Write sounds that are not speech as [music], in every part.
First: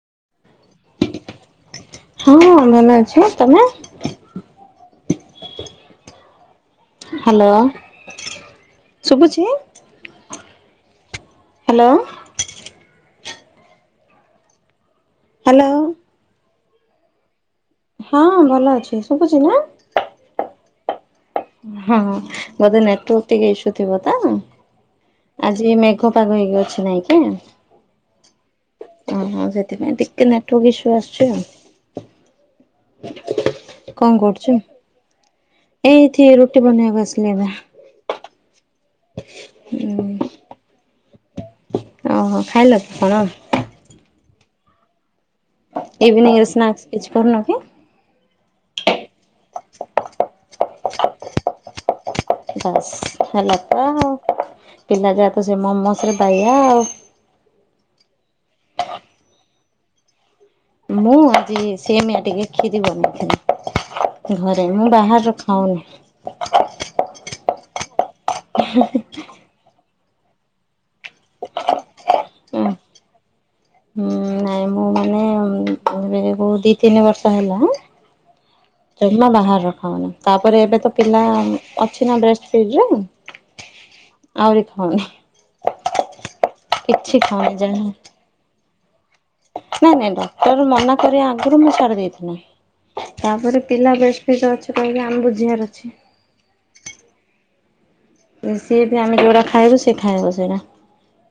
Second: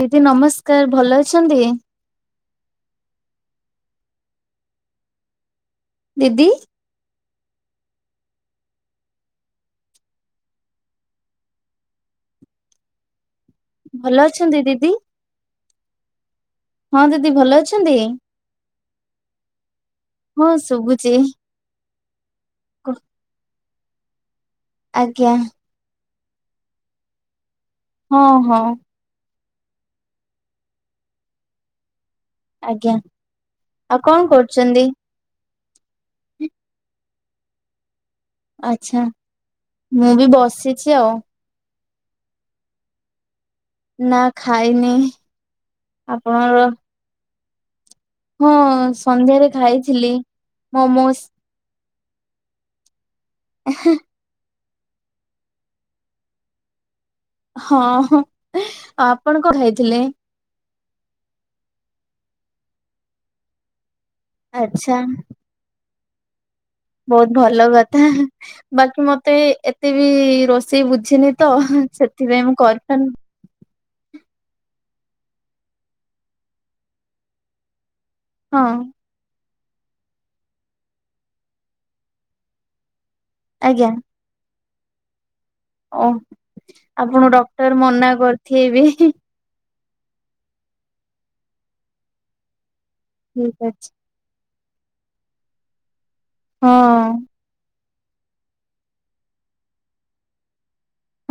ଦିଦି ନମସ୍କାର ଭଲ ଅଛନ୍ତି? ହଁ ହଁ ଭଲ ଅଛି ତମେ? ଦିଦି। ହାଲୋ ଶୁଭୁଚି। ହାଲୋ। ଭଲ ଅଛନ୍ତି ଦିଦି? ହାଲୋ। ହଁ ଦିଦି ଭଲ ଅଛ ହଁ ଭଲ ଅଛି ଶୁଭୁଛି ନା। ହଁ ଶୁଭୁଛି। ହଁ ବୋଧେ ନେଟୱାର୍କ ଟିକେ ଇସୁ ଥିବ ତା ଆଜ୍ଞା ଆଜି। ମେଘ ପାଗ ହେଇକି ଅଛି ନାଇଁ କି? ହଁ ହଁ। ଓ ସେଥିପାଇଁ ଟିକେ ନେଟୱାର୍କ ଇସୁ ଆସୁଛି ଆଉ। ଆଜ୍ଞା ଆଉ କଣ କରୁଛନ୍ତି? ଏଇଠି ରୁଟି ବନେଇବାକୁ ଆସିଲେ ଏବେ। ଆଛା ହୁଁ ମୁଁ ବି ବସିଛି ଆଉ। ଓହୋ ଖାଇଲ କି କଣ? ନା ଖାଇନି। ଇଭିନିଂ ଆପଣଙ୍କର ସ୍ନାକ୍ସ କିଛି କରୁନ କି? ହଁ ସନ୍ଧ୍ୟାରେ ଖାଇଥିଲି ମମୋଜ। ବାସ୍ ହେଲା ତ ଆଉ ପିଲା ଯାହା ତ ସେ ମୋମୋଜ ରେ ବାଇଆ ଆଉ। ହଁ ଆପଣ କଣ ଖାଇଥିଲେ? ମୁଁ ଆଜି ସେମିଆ ଟିକେ କ୍ଷୀରି ବନେଇଥିଲି ଘରେ ମୁଁ ଆଚ୍ଛା ବାହାର ହଉ। ବହୁତ ଭଲ କଥା। ବାକି ମତେ ଏତେ ବି ରୋଷେଇ ବୁଝିନି ତ ସେଥିପାଇଁ ମୁଁ କରିପାରନି। ହୁଁ ନାଇଁ ମୁଁ ମାନେ [unintelligible] ବୋହୁ ଦି ତିନି ବର୍ଷ ହେଲା ଆଁ? ହଁ। ଜମା ବାହାର ରଖାଉନି ତାପରେ ଏବେ ତ ପିଲା ଅଛି ନା ବ୍ରଷ୍ଟ ଫଡରେ? ଆଜ୍ଞା। ଆହୁରି ଖାଉ ଓ ଆପଣ ଖାଉନି ଡକ୍ଟର ଯାହା ମନା କରିଥିବେ ବି। ନାଇଁ ନାଇଁ ଡକ୍ଟର ମନା କରିବା ଆଗରୁ ମୁଁ ଛାଡି ଦେଇେଥିନି ତାପରେ ଠିକ ଅଛି। ପିଲା ବ୍ରେସ ଫିଡ଼ ରେ ଅଛି କହିକି ଆମ ବୁଝିବାର ଅଛି। ହଁ। ସିଏ ବି ଆମେ ଯେଉଁଟା ଖାଇବୁ ସି ଖାଇବ ସେଇଟା।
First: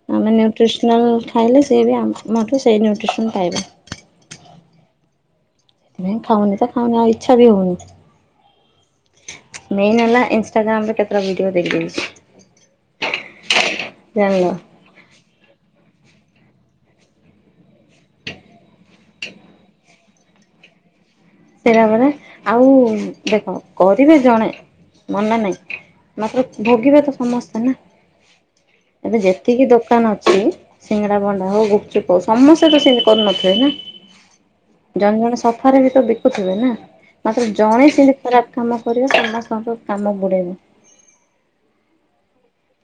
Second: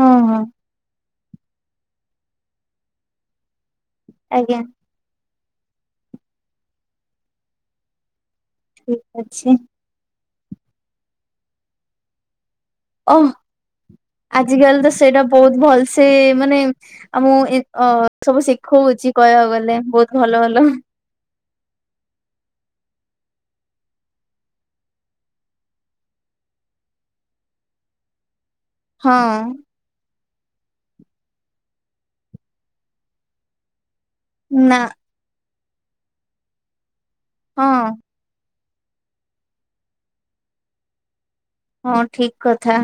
ହଁ ଆମେ ହଁ ନ୍ୟୁଟ୍ରିସନାଲ ଖାଇଲେ ସିଏ ବି ଆମଠୁ ସେଇ ନ୍ୟୁଟ୍ରିସନ୍ ପାଇବ। ଆଜ୍ଞା। ନାଇଁ ଖାଉନି ତ ଖାଉନି ଆଉ ଇଛା ବି ହଉନି। ଠିକ ଅଛି। ମେନ୍ ହେଲା ଇନଷ୍ଟାଗ୍ରାମରେ କେତେଟା ଭିଡ଼ିଓ ଦେଖିଦେଇଚି। ଓହଃ ଜାଣିଲ ଆଜିକାଲି ତ ସେଇଟା ବହୁତ ଭଲସେ ମାନେ ଆମ କୁ ଇ ଅ ସବୁ ଶିଖଉଚି କହିବାକୁ ଗଲେ ବହୁତ ଭଲ ଭଲ। ସେଇଟା ପରା। ଆଉ ଦେଖ କରିବେ ଜଣେ ମନା ନାଇଁ ମାତ୍ର ଭୋଗିବେ ତ ସମସ୍ତେ ନା। ଏବେ ହଁ ଯେତିକି ଦୋକାନ ଅ ସିଙ୍ଗଡା ଭଣ୍ଡା ହଉ ଗୁପଚୁପ ହଉ ସମସ୍ତେ ତ ସେମିତି କରୁନଥିବେ ନା। ନା। ଜଣେ ଜଣେ ସଫାରେ ବି ତ ବିକୁଥିବେ ନା ମାତ୍ର ହଁ ଜଣେ ସେମିତି ଖରାପ କାମ କରିବ ସମସ୍ତଙ୍କ କାମ ବୁଡେଇବ। ହଁ ଠିକ କଥା।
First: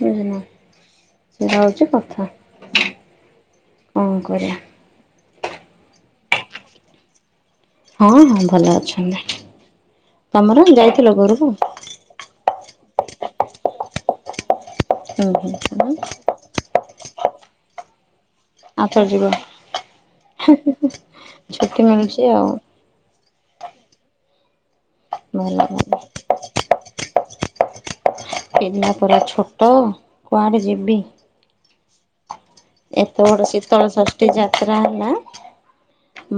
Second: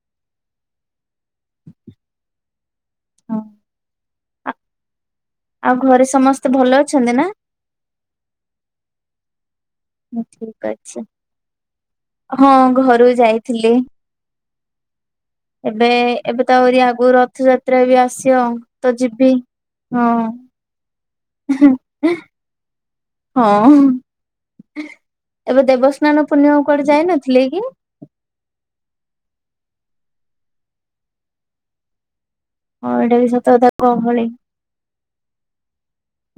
ବୁଝନା ସେଇଟା ହଉଚି କଥା ହଁ। କଣ କରିବା। ଆଉ ଘରେ ସମସ୍ତେ ଭଲ ଅଛନ୍ତି ନା? ହଁ ହଁ ଭଲ ଅଛନ୍ତି। ଠିକ ତମର ଅଛି ଯାଇଥିଲ ଘୋରୁକୁ? ହଁ ଘରୁ ଯାଇଥିଲି। ହୁଁ ହୁଁ ଏବେ ହୁଁ ଏବେ ତ ଆହୁରି ଆଗରୁ ରଥଯାତ୍ରା ବି ଆସିବ ତ ଆଉଥରେ ଯିବ ଯିବି। ହଁ। ଛୁଟି ମିଳୁଚି ଆଉ। ହଁ। ଭଲ ଏବେ ଭଲ ଦେବସ୍ନାନ ପୂର୍ଣ୍ଣିମା କୁଆଡେ ଯାଇନଥିଲେ କି? ପିଲା ପରା ଛୋଟ କୁଆଡେ ଯିବି। ହଁ ଏଇଟା ଏତେ ବି ବଡ ସତ କଥା ଗହଳି। ଶୀତଳଷଷ୍ଠୀ ଯାତ୍ରା ହେଲା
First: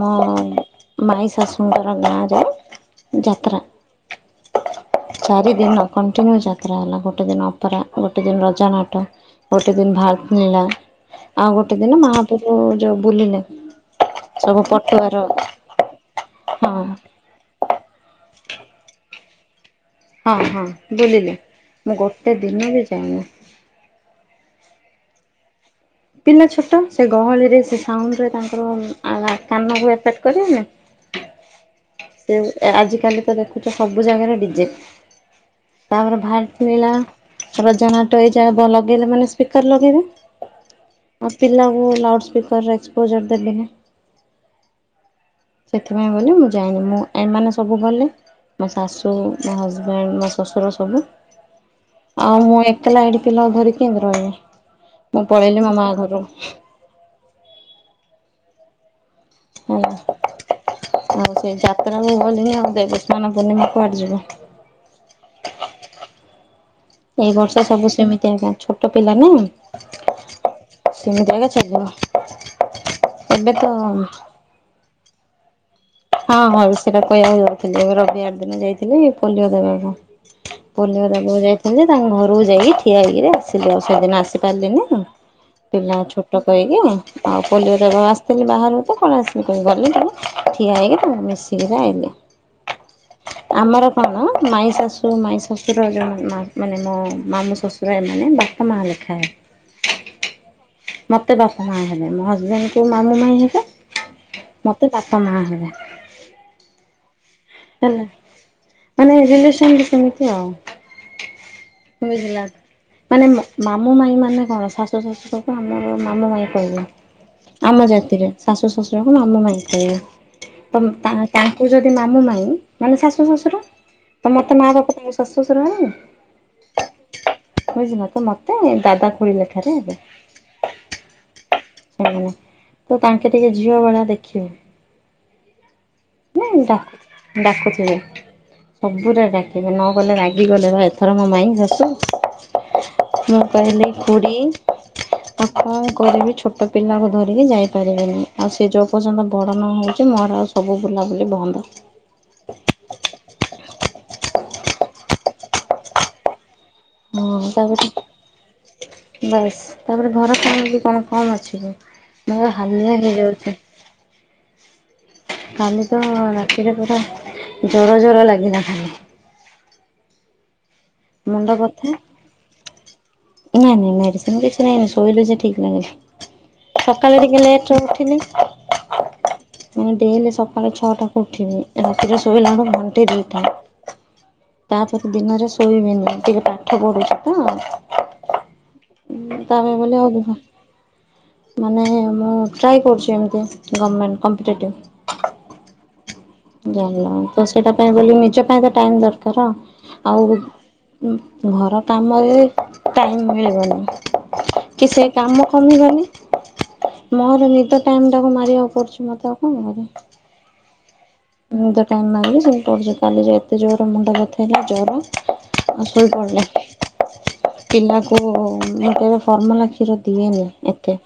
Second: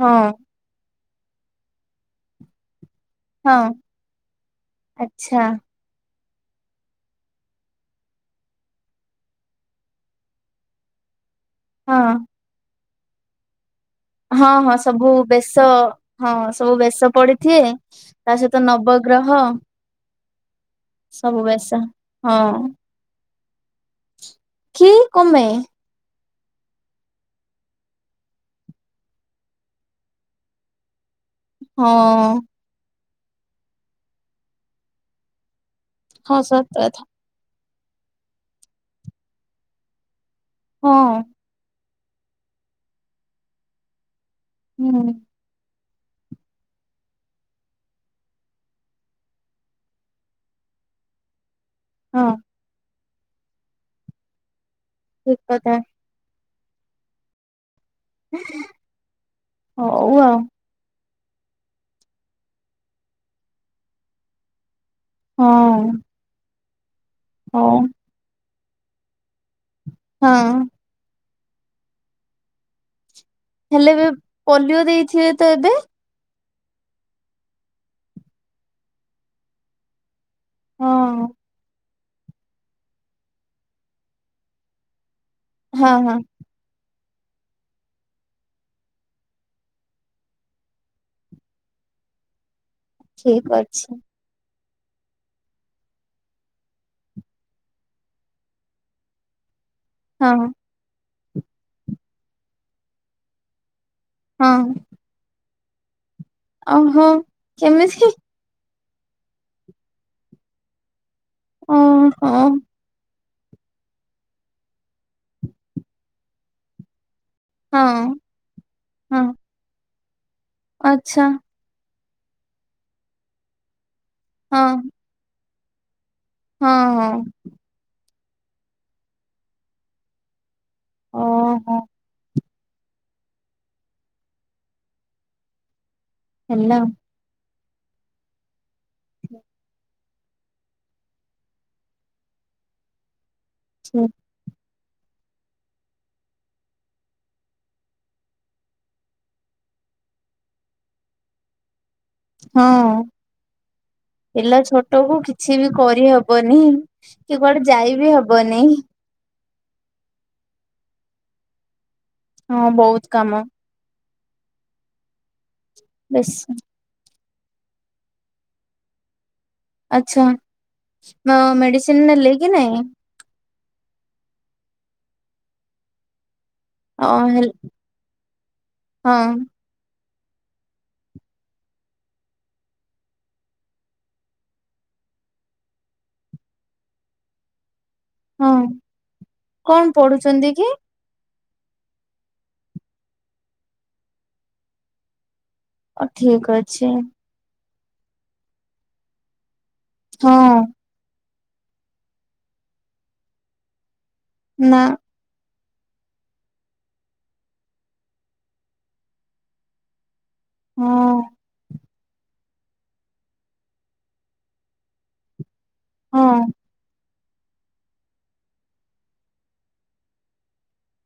ମୋ ହଁ ମଈ ଶାଶୁଙ୍କର ଗାଁରେ ହଁ ଯାତ୍ରା ଆଚ୍ଛା ଚାରି ଦିନର କଣ୍ଟିନ୍ୟୁ ଯା ଯାତ୍ରା ହେଲା ଗୋଟେ ଦିନ ଅପେରା, ଗୋଟେ ଦିନ ରଜ ନାଟ, ଗୋଟେ ଦିନ ଭାରତ ନୀଳା ଆଉ ଗୋଟେ ହଁ ଦିନ ମହାପ୍ରଭୁ ଯୋଉ ବୁଲିଲେ। ହଁ ହଁ ସବୁ ବେଶ ହଁ ସବୁ ବେଶ ପଡିଥିବେ ତା ସହିତ ନବଗ୍ରହ। ହଁ ହଁ ବୁଲିଲେ ସବୁ ବେଶ ମୁଁ ଗୋଟେ ହଁ ଦିନ ବି ଯାଇନି। କି କପାଇଁ? ପିଲା ଛୋଟ ସେ ଗହଳିରେ ସେ ସାଉଣ୍ଡରେ ତାଙ୍କର ଆ ଆ କାନକୁ ଇପେଟ କରିବନି? ହଁ। ସେ ଆଜିକାଲି ତ ଦେଖୁଚ ସବୁ ଜାଗାରେ ଡିଜେ ତାପରେ ହଁ ସତ ଭାରତ ନିଳା କଥା ତା ଜଣା ଟ ଏ ଯାବ ଲଗେଇଲେ ମାନେ ସ୍ପିକର ଲଗେଇବେ। ହଁ ଆଉ ପିଲକୁୁ ଲାଉଡ ସ୍ପୀକର ଏକ୍ସପୋଜର ଦ ଦିନେ। ହୁଁ। ସେଥିପାଇଁ ବୋଲି ମୁଁ ଯାଇନି ମୁଁ ଏମାନେ ସବୁ ଗଲେ। ମୋ ଶାଶୁ ମୋ ହଜବେଣ୍ଡ ମୋ ଶ୍ୱଶୁର ସବୁ। ହଁ ଆଉ ମୁଁ ଏକଲା ଏଠି ପିଲା ଧରିକି କେମିତି ରହିବି ମୁଁ ଠିକ ପଳେଇଲି ମୋ କଥା ମା ଘରୁ। [unintelligible] ହଁ। ଆଉ ସେଇ ଯାତ୍ରାକୁୁ ଗଲିନି ଆଉ ଦେବସ୍ମାନ ପୂର୍ଣିମା କୁଆଡେ ଯିବ। ହଁ। ଏଇ ବର୍ଷ ହଉ ସବୁ ସେମିତି ଆଜ୍ଞା ଛୋଟ ପିଲା ନା। ହଁ। ସେମିତି ଏଗା ଛାଡ଼ିଯିବ। ହେଲେ ଏ ପୋଲିଓ ଦେଇଥିବେ ତ ଏବେ। ହଁ ହଁ ସେଇଟା କହିବାକୁ ଯାଉଥିଲି ଏ ରବିବାର ଦିନ ଯାଇଥିଲି ପୋଲିଓ ଦେବାକୁ। ପୋଲିିବା ହଁ। ଦବାକୁ ଯାଇଥିଲେ। ତାଙ୍ଗ ଘରକୁ ଯାଇକି ଠିଆ ହେଇକିରି ଆସିଲି ଆଉ ସେଇଦିନ ଆସି ପାରିଲିନି ଆଉ ହଁ ପିଲା ହଁ ଛୋଟ କହିକି ଆଉ ପୋଲିଓ ଦବାକୁ ଆସିଥିଲି ବାହାରୁ ତ କଣ ଆସିଲି କହିକି ଗଲି ଠିଆ ହେଇକି ତାକୁ ମିଶିକିରି ଆଇଲେ ଠିକ ଆମର ଅଛି କଣ ମାଇଁ ଶାଶୁ ସ ମାଇଁ ଶ୍ୱଶୁର ଯୋଉ ମାନେ ମୋ ମାମୁଁ ଶ୍ୱଶୁର ଏମାନେ ବାପା ମାଆ ଲେଖାଏ। ହଁ। ମତେ ବାପ ମା ହେବେ ମୋ ହଜବେଣ୍ଡ କୁ ମାମୁଁ ମାଇ ହେବେ ହଁ। ମତେ ବାପ ମା ହେବେ। ଆଉ ହଁ ହେଲା ମାନେ ରିଲେସନ ସେମିତି ଆଉ। ଓହୋ ବୁଝିଲ। ମାନେ ମାମୁଁ ମାଇଁ ମାନେ କଣ ଶାଶୁ ଶଶୁରକୁ ଆମର ମାମୁଁ ମାଇଁ କହିବା। ହଁ ଆମ ଜାତିରେ ଶାଶୁ ଶ୍ୱଶୁରକୁ ହଁ ମାମୁ ମାଇଁ କହିବା ତ ଆଚ୍ଛା ତାଙ୍କୁ ଯଦି ମାମୁଁ ମାଇ ମାନେ ଶାଶୁ ଶ୍ୱଶୁର, ତ ମତେ ହଁ ମା ବାପା ତମ ଶାଶୁ ଶ୍ୱଶୁର ହେଲାନି। ହଁ ହଁ। ବୁଝିଲ ତ ମତେ ଦାଦା ଖୋଳି ଲେଖାରେ ହେବେ। ଓହୋ ହଁ। ତ ତାଙ୍କେ ଟିକେ ଝିଅ ଭଳିଆ ଦେଖିବୁ ନାଇ ହେଲା ଡା ଡାକୁଥିବେ ସବୁରେ ଡାକିବେ ନ ଗଲେ ରାଗିଗଲେ ବା ଏଥର ମୋ ମାଇଁ ସାସୁ ମୁଁ କହିଲି ଖୁଡ଼ି ହ [inaudible] ଆପ କରିବି ଛୋଟ ପିଲାକୁ ଧରିକି ଯାଇପାରିବିନି ଆଉ ସେ ଯୋଉ ପର୍ଯ୍ୟନ୍ତ ବଡ ନ ହଉଛି ମହାରାଜ ସବୁ ବୁଲାବୁଲି ବନ୍ଦ। ହଁ ପିଲା ଛୋଟ କୁ କିଛି ବି କରିହବନି। କି ହଁ କୁଆଡେ ତାପରେ ଯାଇ ବିି ହବନି ବାସ୍ ତାପରେ ଘର କାମ ବି କଣ କମ୍ ଅଛି ମୁଁ ପୁରା ହଁ ହାଲିଆ ବହୁତ କାମ ହେଇଯାଉଛି। କାଲି ତ ବେଶ ରାତିରେ ପୁରା ଜର ଜର ଲାଗିଲା ଖାଲି। ଆଚ୍ଛା ମୁଣ୍ଡ ବଥା ମେଡିସିନ ନେଲେ କି ନାଇଁ। ନାଇଁ ନାଇଁ ମେଡିସିନ କିଛି ନାଇଁ ଶୋଇଲି ସେ ଠିକ୍ ଲାଗିଲା। ଅ ସକାଳେ ଟିକେ ହେଲ ଲେଟ୍ ରେ ଉଠିଲି। ହଁ ମୁଁ ଯେମିତି ହେଲେ ସକାଳ ଛଅଟା କ ଉଠିବି ରାତିରେ ଶୋଇଲା ବେଳେ ଘଣ୍ଟି ଦେଇଥାଏ। ତାପରେ ଦିନରେ ଶୋଇବିନି ଟିକେ ପାଠ ପଢୁଛି ତ। ହୁଁ ତାପରେ କଣ ବୋଲି ଆଉ ପଢୁଛନ୍ତି କି? ମାନେ ମୁଁ ଟ୍ରାଏ କରୁଛି ଏମିତି ଗମେଣ୍ଟ କମ୍ପିଟେଟିଭ୍। ଆ ଠିକ ଅ [unintelligible] ତ ସେଇଟା ପାଇଁ ବୋଲି ମୁଁ ନିଜ ପାଇଁ ତ ଟାଇମ ଦରକାର ଆଉ ହଁ ଉ ଘର କାମରେ ଟାଇମମ୍ ମିଳିବନି ନା କି ସେ କାମ କମିବନି ମୋର ନିଦ ଟାଇମ ଟାକୁ ମାରିବାକୁ ପଡୁଚି ମୋତେ ଆଉ କଣ [unintelligible] ହଁ। ମୁଁ ତ ଟାଇମ୍ ନାଗିବ ସେଇଟା [unintelligible] କାଲେ ଯେ ଏତେ ଜୋରେ ମୁଣ୍ଡ ବଥା ହେଲା ଜର ଆଉ ହଁ ଶୋଇପଡ଼ିଲେ। ପିଲାକୁ ମୁଁ କେବେ ଫର୍ମୁଲା କ୍ଷୀର ଦିଏନି ଏତେ।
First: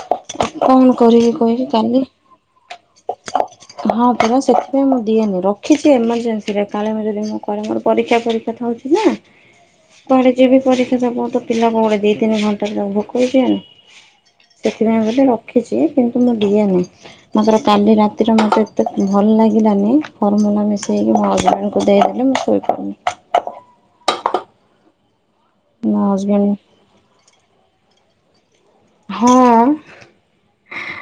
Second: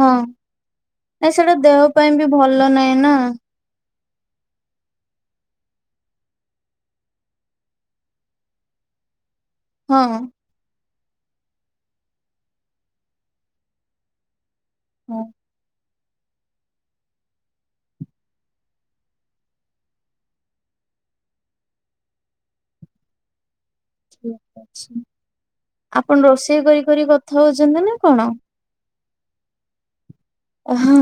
ହଁ କଣ ନାଇଁ କରିବି ସେଟା କହିବି ଦେହ କାଲି ପାଇଁ ବି ଭଲ ନା ଏଇନା ହଁ ପରା ସେଥିପାଇଁ ମୁଁ ଦିଏନି ରଖିଚି ଏମର୍ଜେନ୍ସିରେ କାଳେ [unintelligible] କାଳେ ମୋର ପରୀକ୍ଷା ଫରୀକ୍ଷା କଥା ହଉଚି ନା ହଁ କୁଆଡ଼େ ଯିବି ପରୀକ୍ଷା ଦେବ ତ ପିଲାକୁ ମୋର ଦି ତିନି ଘଣ୍ଟାରେ ତାକୁ ଭୋକ ହେଇଯିବନି। ସେଥିପାଇଁ ହଁ ଗୋଟେ ରଖିଚି କିନ୍ତୁ ମୁଁ ଦିଏନି ମାତ୍ର କାଲି ରାତିରେ ମତେ ମତେ ଭଲ ଲାଗିଲାନି ଫର୍ମୁଲା ମିଶେଇକି ମୋ ହଜବେଣ୍ଡକୁ ଦେଇଦେଲି ମୁଁ ଶୋଇପଡିନି। ମୋ ଆପଣ ହଜବେଣ୍ଡ ରୋଷେଇ କରି କରି କଥା ହଉଚନ୍ତି ନା କଣ? ହଁ ଓ ହୋ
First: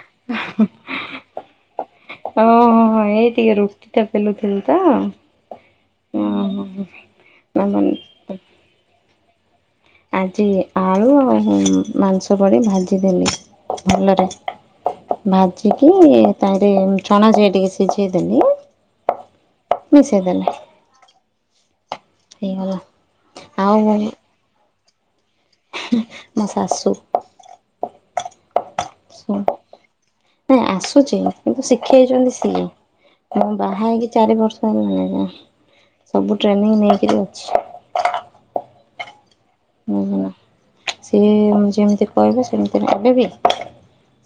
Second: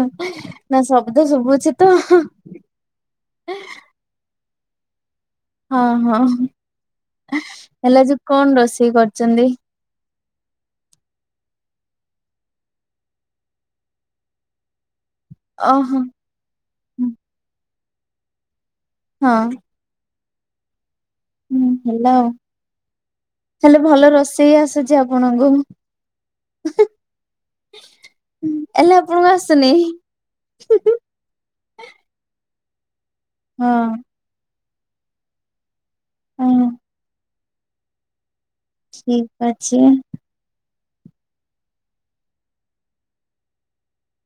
ନା ଶବ୍ଦ ଶୁଭୁଛି ତ ଓହୋ ହଁ ହଁ ଏଇ ଟିକେ ରୁଟି ଟା ବେଲୁଥିଲି ତ। ହଁ ହଁ ହେ ଓହୋ ହେଲେ ଆଜି କଣ ରୋଷେଇ କରଚନ୍ତି? ଆଜି ଆଳୁ ଆଉ ମାଂସ ବଡ଼ି ଭାଜିଦେଲିି ଭଲରେ। ଭାଜିକି ଓହୋ ତାରେ ଚଣା ସେଇଟିକି ସିଝେଇ ଦେଲି। ହଁ ମିଶେଇଦେଲି। ହୁଁ ଭଲ ହେଲେ ଭଲ ରୋଷେଇ ଆସୁଚି ଆପଣଙ୍କୁ। ହୁଁ ମୋ ଶାଶୁ ହୁଁ ହେଲେ ଆପଣଙ୍କୁ ଆସୁନେହିଁ ନାଇଁ ହୁଁ ହୁଁ। ଆସୁଛି କିନ୍ତୁ ଶିଖେଇଚନ୍ତି ସିଏ ମୋ ହଁ ବାହା ହେଇକି ଚାରି ବର୍ଷ ହେଲାଣି ସବୁ ହଁ ଟ୍ରେନିଂ ନେଇକିରି ଅଛି। ଠିକ ଅଛି। ବୁଝିଲ। ସିଏ ଯେମିତି କଇବେ ସେମିତି ଏବେବି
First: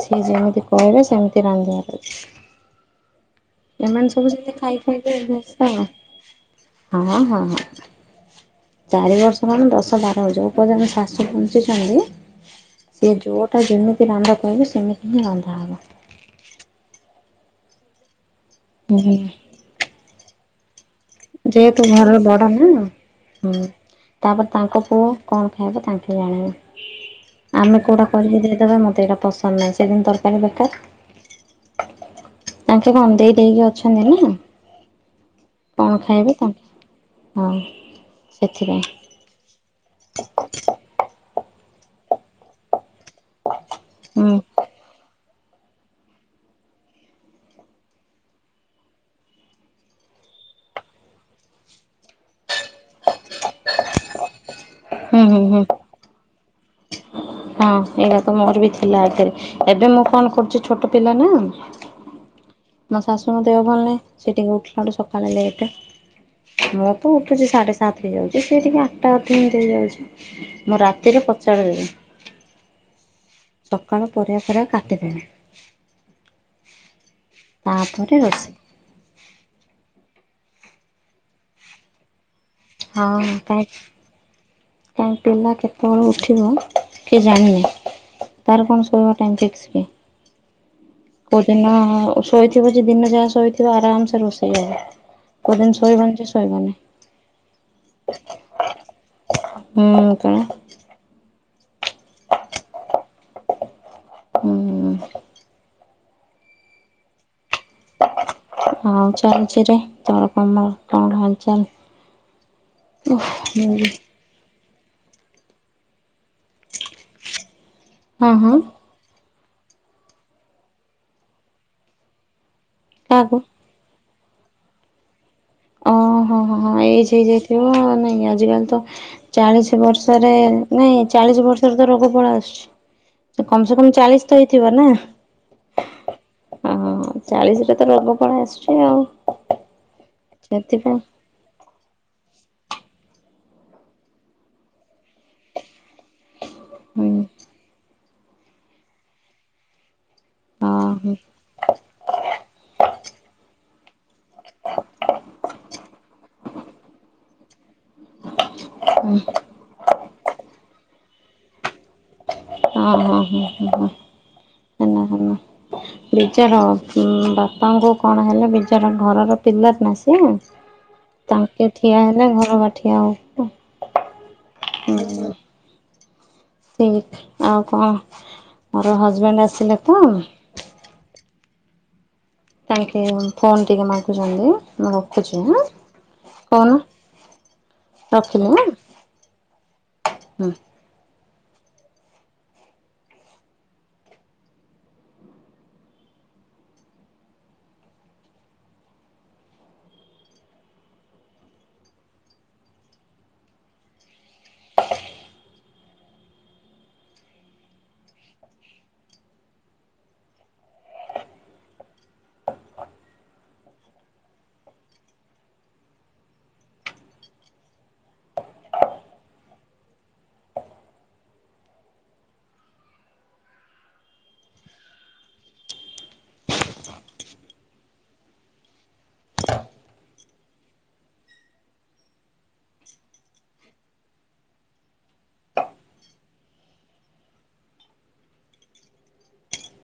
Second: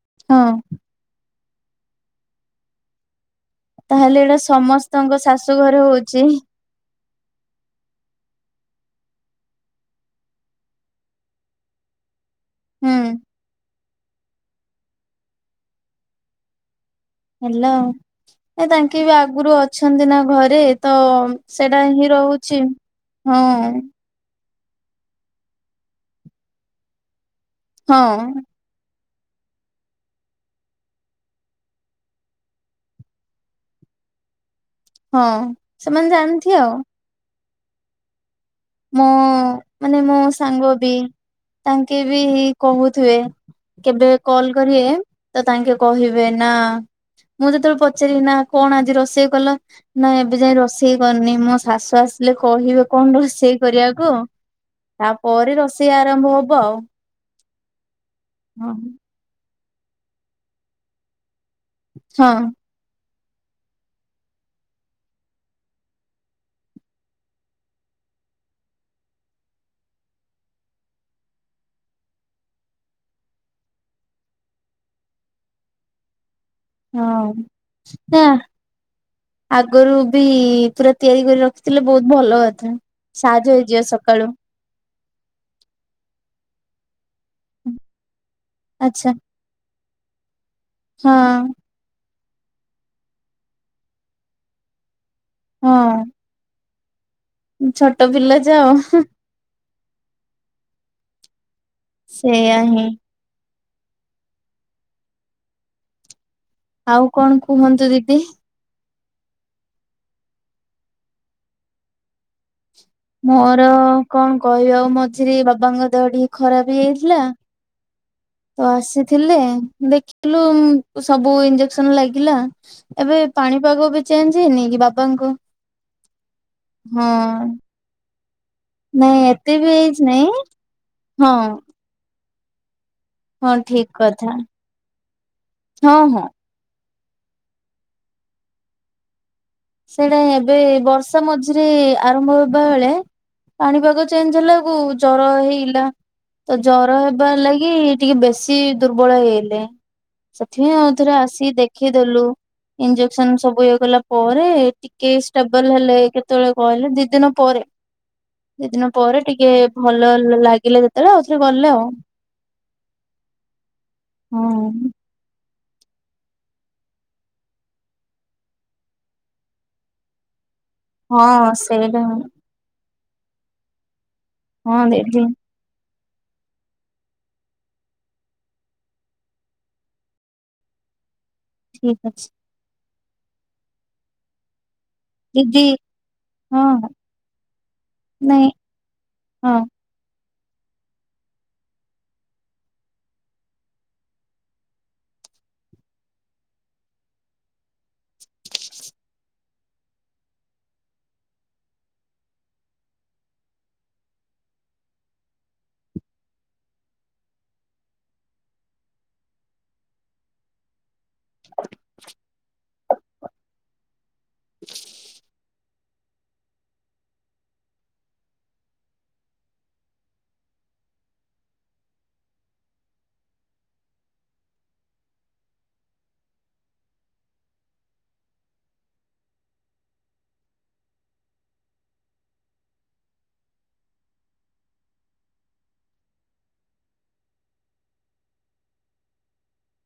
ସିଏ ହଁ ଯେମିତି କଇବେ ସେମିତି ରାନ୍ଧିବାର ଅଛି। ଏମାନେ ତାହେଲେ ସବୁ ଏଇଟା ସେମିତି ଖାଇ ସମସ୍ତଙ୍କ ଖୁଆଇକି ଶାଶୁ ଘରେ ହଉଛି ଅଭ୍ୟାସ ହଁ ହଁ। ଚାରି ବର୍ଷ ମାନେ ଦଶ ବାର ଯଉ ପର୍ଯ୍ୟନ୍ତ ଶାଶୁ ବଞ୍ଚିଚନ୍ତି ହୁଁ ସେ ଯଉଟା ଯେମିତି ରାନ୍ଧ କଇବୁ ସେମିତି ହିଁ ରନ୍ଧା ହବ। ହାଲୋ ଏ ତାଙ୍କେ ବି ହୁଁ। ଆଗୁରୁ ଅଛନ୍ତି ନା ଘରେ। ତ ଯେହେତୁ ସେଇଟା ହିଁ ଘରର ବଡ ରହୁଚି ନା ହଁ। ହୁଁ। ତାପରେ ତାଙ୍କ ପୁଅ କଣ ଖାଇବେ ତାଙ୍କେ ଜାଣିବେ ଆମେ କୋଉଟା ହଁ କରିପାରିବା କଇବେ ମତେ ଏଇରା ପସନ୍ଦ [unintelligible] ତରକାରୀ ଦରକାର ତାଙ୍କେ କନ୍ଦେଇ ଦେଇକି ଅଛନ୍ତି ନା। ହଁ। କଣ ସେମାନେ ଖାଇବେ ତା ଜାଣିଥିବେ ଆଉ ହଁ ସେଥିପାଇଁ ମୁଁ ମାନେ ମୋ ସାଙ୍ଗ ବି ତାଙ୍କେ ବି କହୁଥୁବେ କେବେ ହୁଁ କଲ କରିବେ ତ ତାଙ୍କେ କହିବେ ନା ମୁଁ ଯେତବେଳେ ପଚାରିବି ନା କଣ ଆଜି ରୋଷେଇ କଲ? ନା ଏବେ ଯାଇ ରୋଷେଇ କରିନି ମୋ ଶାଶୁ ଆସି ଲେ କହିବେ କଣ ରୋଷେଇ କରିବାକୁ ହୁଁ ହୁଁ ତାପରେ ହୁଁ। ରୋଷେଇ ଆରମ୍ଭ ହବ ଆଉ। ହଁ ଏଇଟା ତ ମୋର ବି ହଁ ଥିଲା ଏଥିରେ ଏବେ ମୁଁ କଣ କରୁଚି ଛୋଟ ପିଲା ନା ହଁ। ମୋ ଶାଶୁଙ୍କ ଦେହ ଭଲ ନାହିଁ ସେ ଟିକେ ଉଠିଲାଳୁ ସକାଳେ ଲେଟ। ମୁଁ ତ ଉଠୁଚି ସାଢେ ସାତ୍ ହେଇଯାଉଚି ସିଏ ଟିକେ ଆଟଟା [unintelligible] ହେଇ ଯାଉଚି। ମୁଁ ରାତିରେ ପଚାରିଦେବି। ସକାଳ ପରିବା ଫରିବା କାଟିଦେମି। ହଁ ତାପରେ ଏ ଆ ରୋଷେଇ ଆଗରୁ ବି ପୁରା ତିଆରି କରି ରଖିଥିଲେ ବହୁତ ଭଲ କଥା। ସାହାଯ୍ଯ ହେଇଯିବ ସକାଳୁ। କାଇଁ ପିଲା କେତେବେଳେ ଉଠିବ କି ଜାଣିନି। ତାର କଣ ଆଚ୍ଛା ଶୋଇବା ଟାଇମ୍ ଫିକ୍ସ କି? ହଁ କୋଉଦିନ ଶୋଇଥିବ ଯେ ଦିନ ଯାହା ଶୋଇଥିବ ଆରାମସେ ରୋଷେଇ ହବ। କୋଉଦିନ ଶୋଇବନି ଯେ ଶୋଇବନି। ଉଁ, ଛୋଟ ପିଲା ଯାଅ ହୁଁ,। ମୁଁ ଉଠିନେ ସେଇଆ ହିଁ। ହୁଁ। ଆଉ କଣ କୁହନ୍ତୁ ଦିଦି? ହଁ ଚାଲିଛି ରେ। ତୁମର କମ କଣ ହାଲଚାଲ? ମୋର ଓଃ କଣ କହିବି ଆଉ ମଝିରେ ବାବାଙ୍କ ଦେହ ଟିକେ ଖରାପ ହେଇଯାଇଥିଲା। ହଁ, ହଁ। ଥିଲେ, ଦେଖିଲୁ ସବୁ ଇଞ୍ଜେକ୍ସନ୍ ଲାଗିଲା, ଏବେ କାହାକୁ? ପାଣି ପାଗ ବି ଚେଞ୍ଜ ହେଇନି କି, ବାପା ଙ୍କ ହଁ, ହଁ, ହଁ, ହଁ ଏଜ୍ ହେଇଯାଇଥିବ ନାଇଁ, ଆଜିକାଲି ତ ନାଇଁ ଏତେ ବି ଚାଳିଶ ଏଜ୍ ନାଇଁ ବର୍ଷରେ, ନାଇଁ ଏ ହଁ ଚାଳିଶ ବର୍ଷରେ ତ ରୋଗ ପଳି ଆସୁଛି। ତ ହଁ କମ ସେ ଠିକ କମ ଚାଳିଶ କଥା ତ ହେଇଥିବ ନା? ହଁ ହଁ। ହଁ ଚାଳିଶରେ ତ ରୋଗ ପଳେଇ ଆସୁଛି ଆଉ। ସେଇଟା ଏବେ ସେଥିପାଇଁ ବର୍ଷା ମଝି ଝିରେ ଆରମ୍ଭ ହେବା ବେଳେ ପାଣିପାଗ ଚେଞ୍ଜ ହେଲାକୁ ଜର ହେଇଇଲା। ତ ଜର ହୁଁ ହେବ ଲାଗି ଟିକେ ବେଶି ଦୁର୍ବଳ ହେଇଲେ। ସେଥିପାଇଁ ହଁ ହଁ ଆଉଥରେ ଆସିିକି ଦେଖିଇଦେଲୁ। ଇଞ୍ଜେକ୍ସନ୍ ସବୁ ଇଏ କଲା ପର ରେ ଟିକେ ଷ୍ଟେବଲ୍ ହେଲେ କେତେବେଳେ କହିଲେ, ଦି ଦିନ ପରେ। ଦି ଦିନ ହଁ ପରେ ଟିକେ ଭଲ ଲାଗିଲା ଯେତେବେଳେ ଆଉଥରେ ଗଲେ ଆଉ। ହଁ, ହଁ, ହଁ, ହଁ, ହଁ ହୁଁ ହେନା ହେନା। ବିଜାହ ଉଁ, ବାପାଙ୍କୁ କଣ ହେଲେ ବିଜାର ଘରର ପିଲା ନା ସେ। ହଁ ତାଙ୍କେ ସେଇଟା ଠିଆ ହେଲେ ଘର ବା ଠିଆ ହବ। ହଁ ଦିଦି। [unintelligible] ଆଉ କଣ? ମୋର ହଜବେଣ୍ଡ ଆସିଲେ ତ ଠିକ୍ ଅଛି। ତାଙ୍କେ ଫୋନ୍ ଟିକେ ମାଗୁଚନ୍ତି। [inaudible] ଖୁଛି ହାଁ, ଦିଦି ହଁ କନ ନାଇଁ ରଖିଲି ଆଁ। ହଁ। ହୁଁ।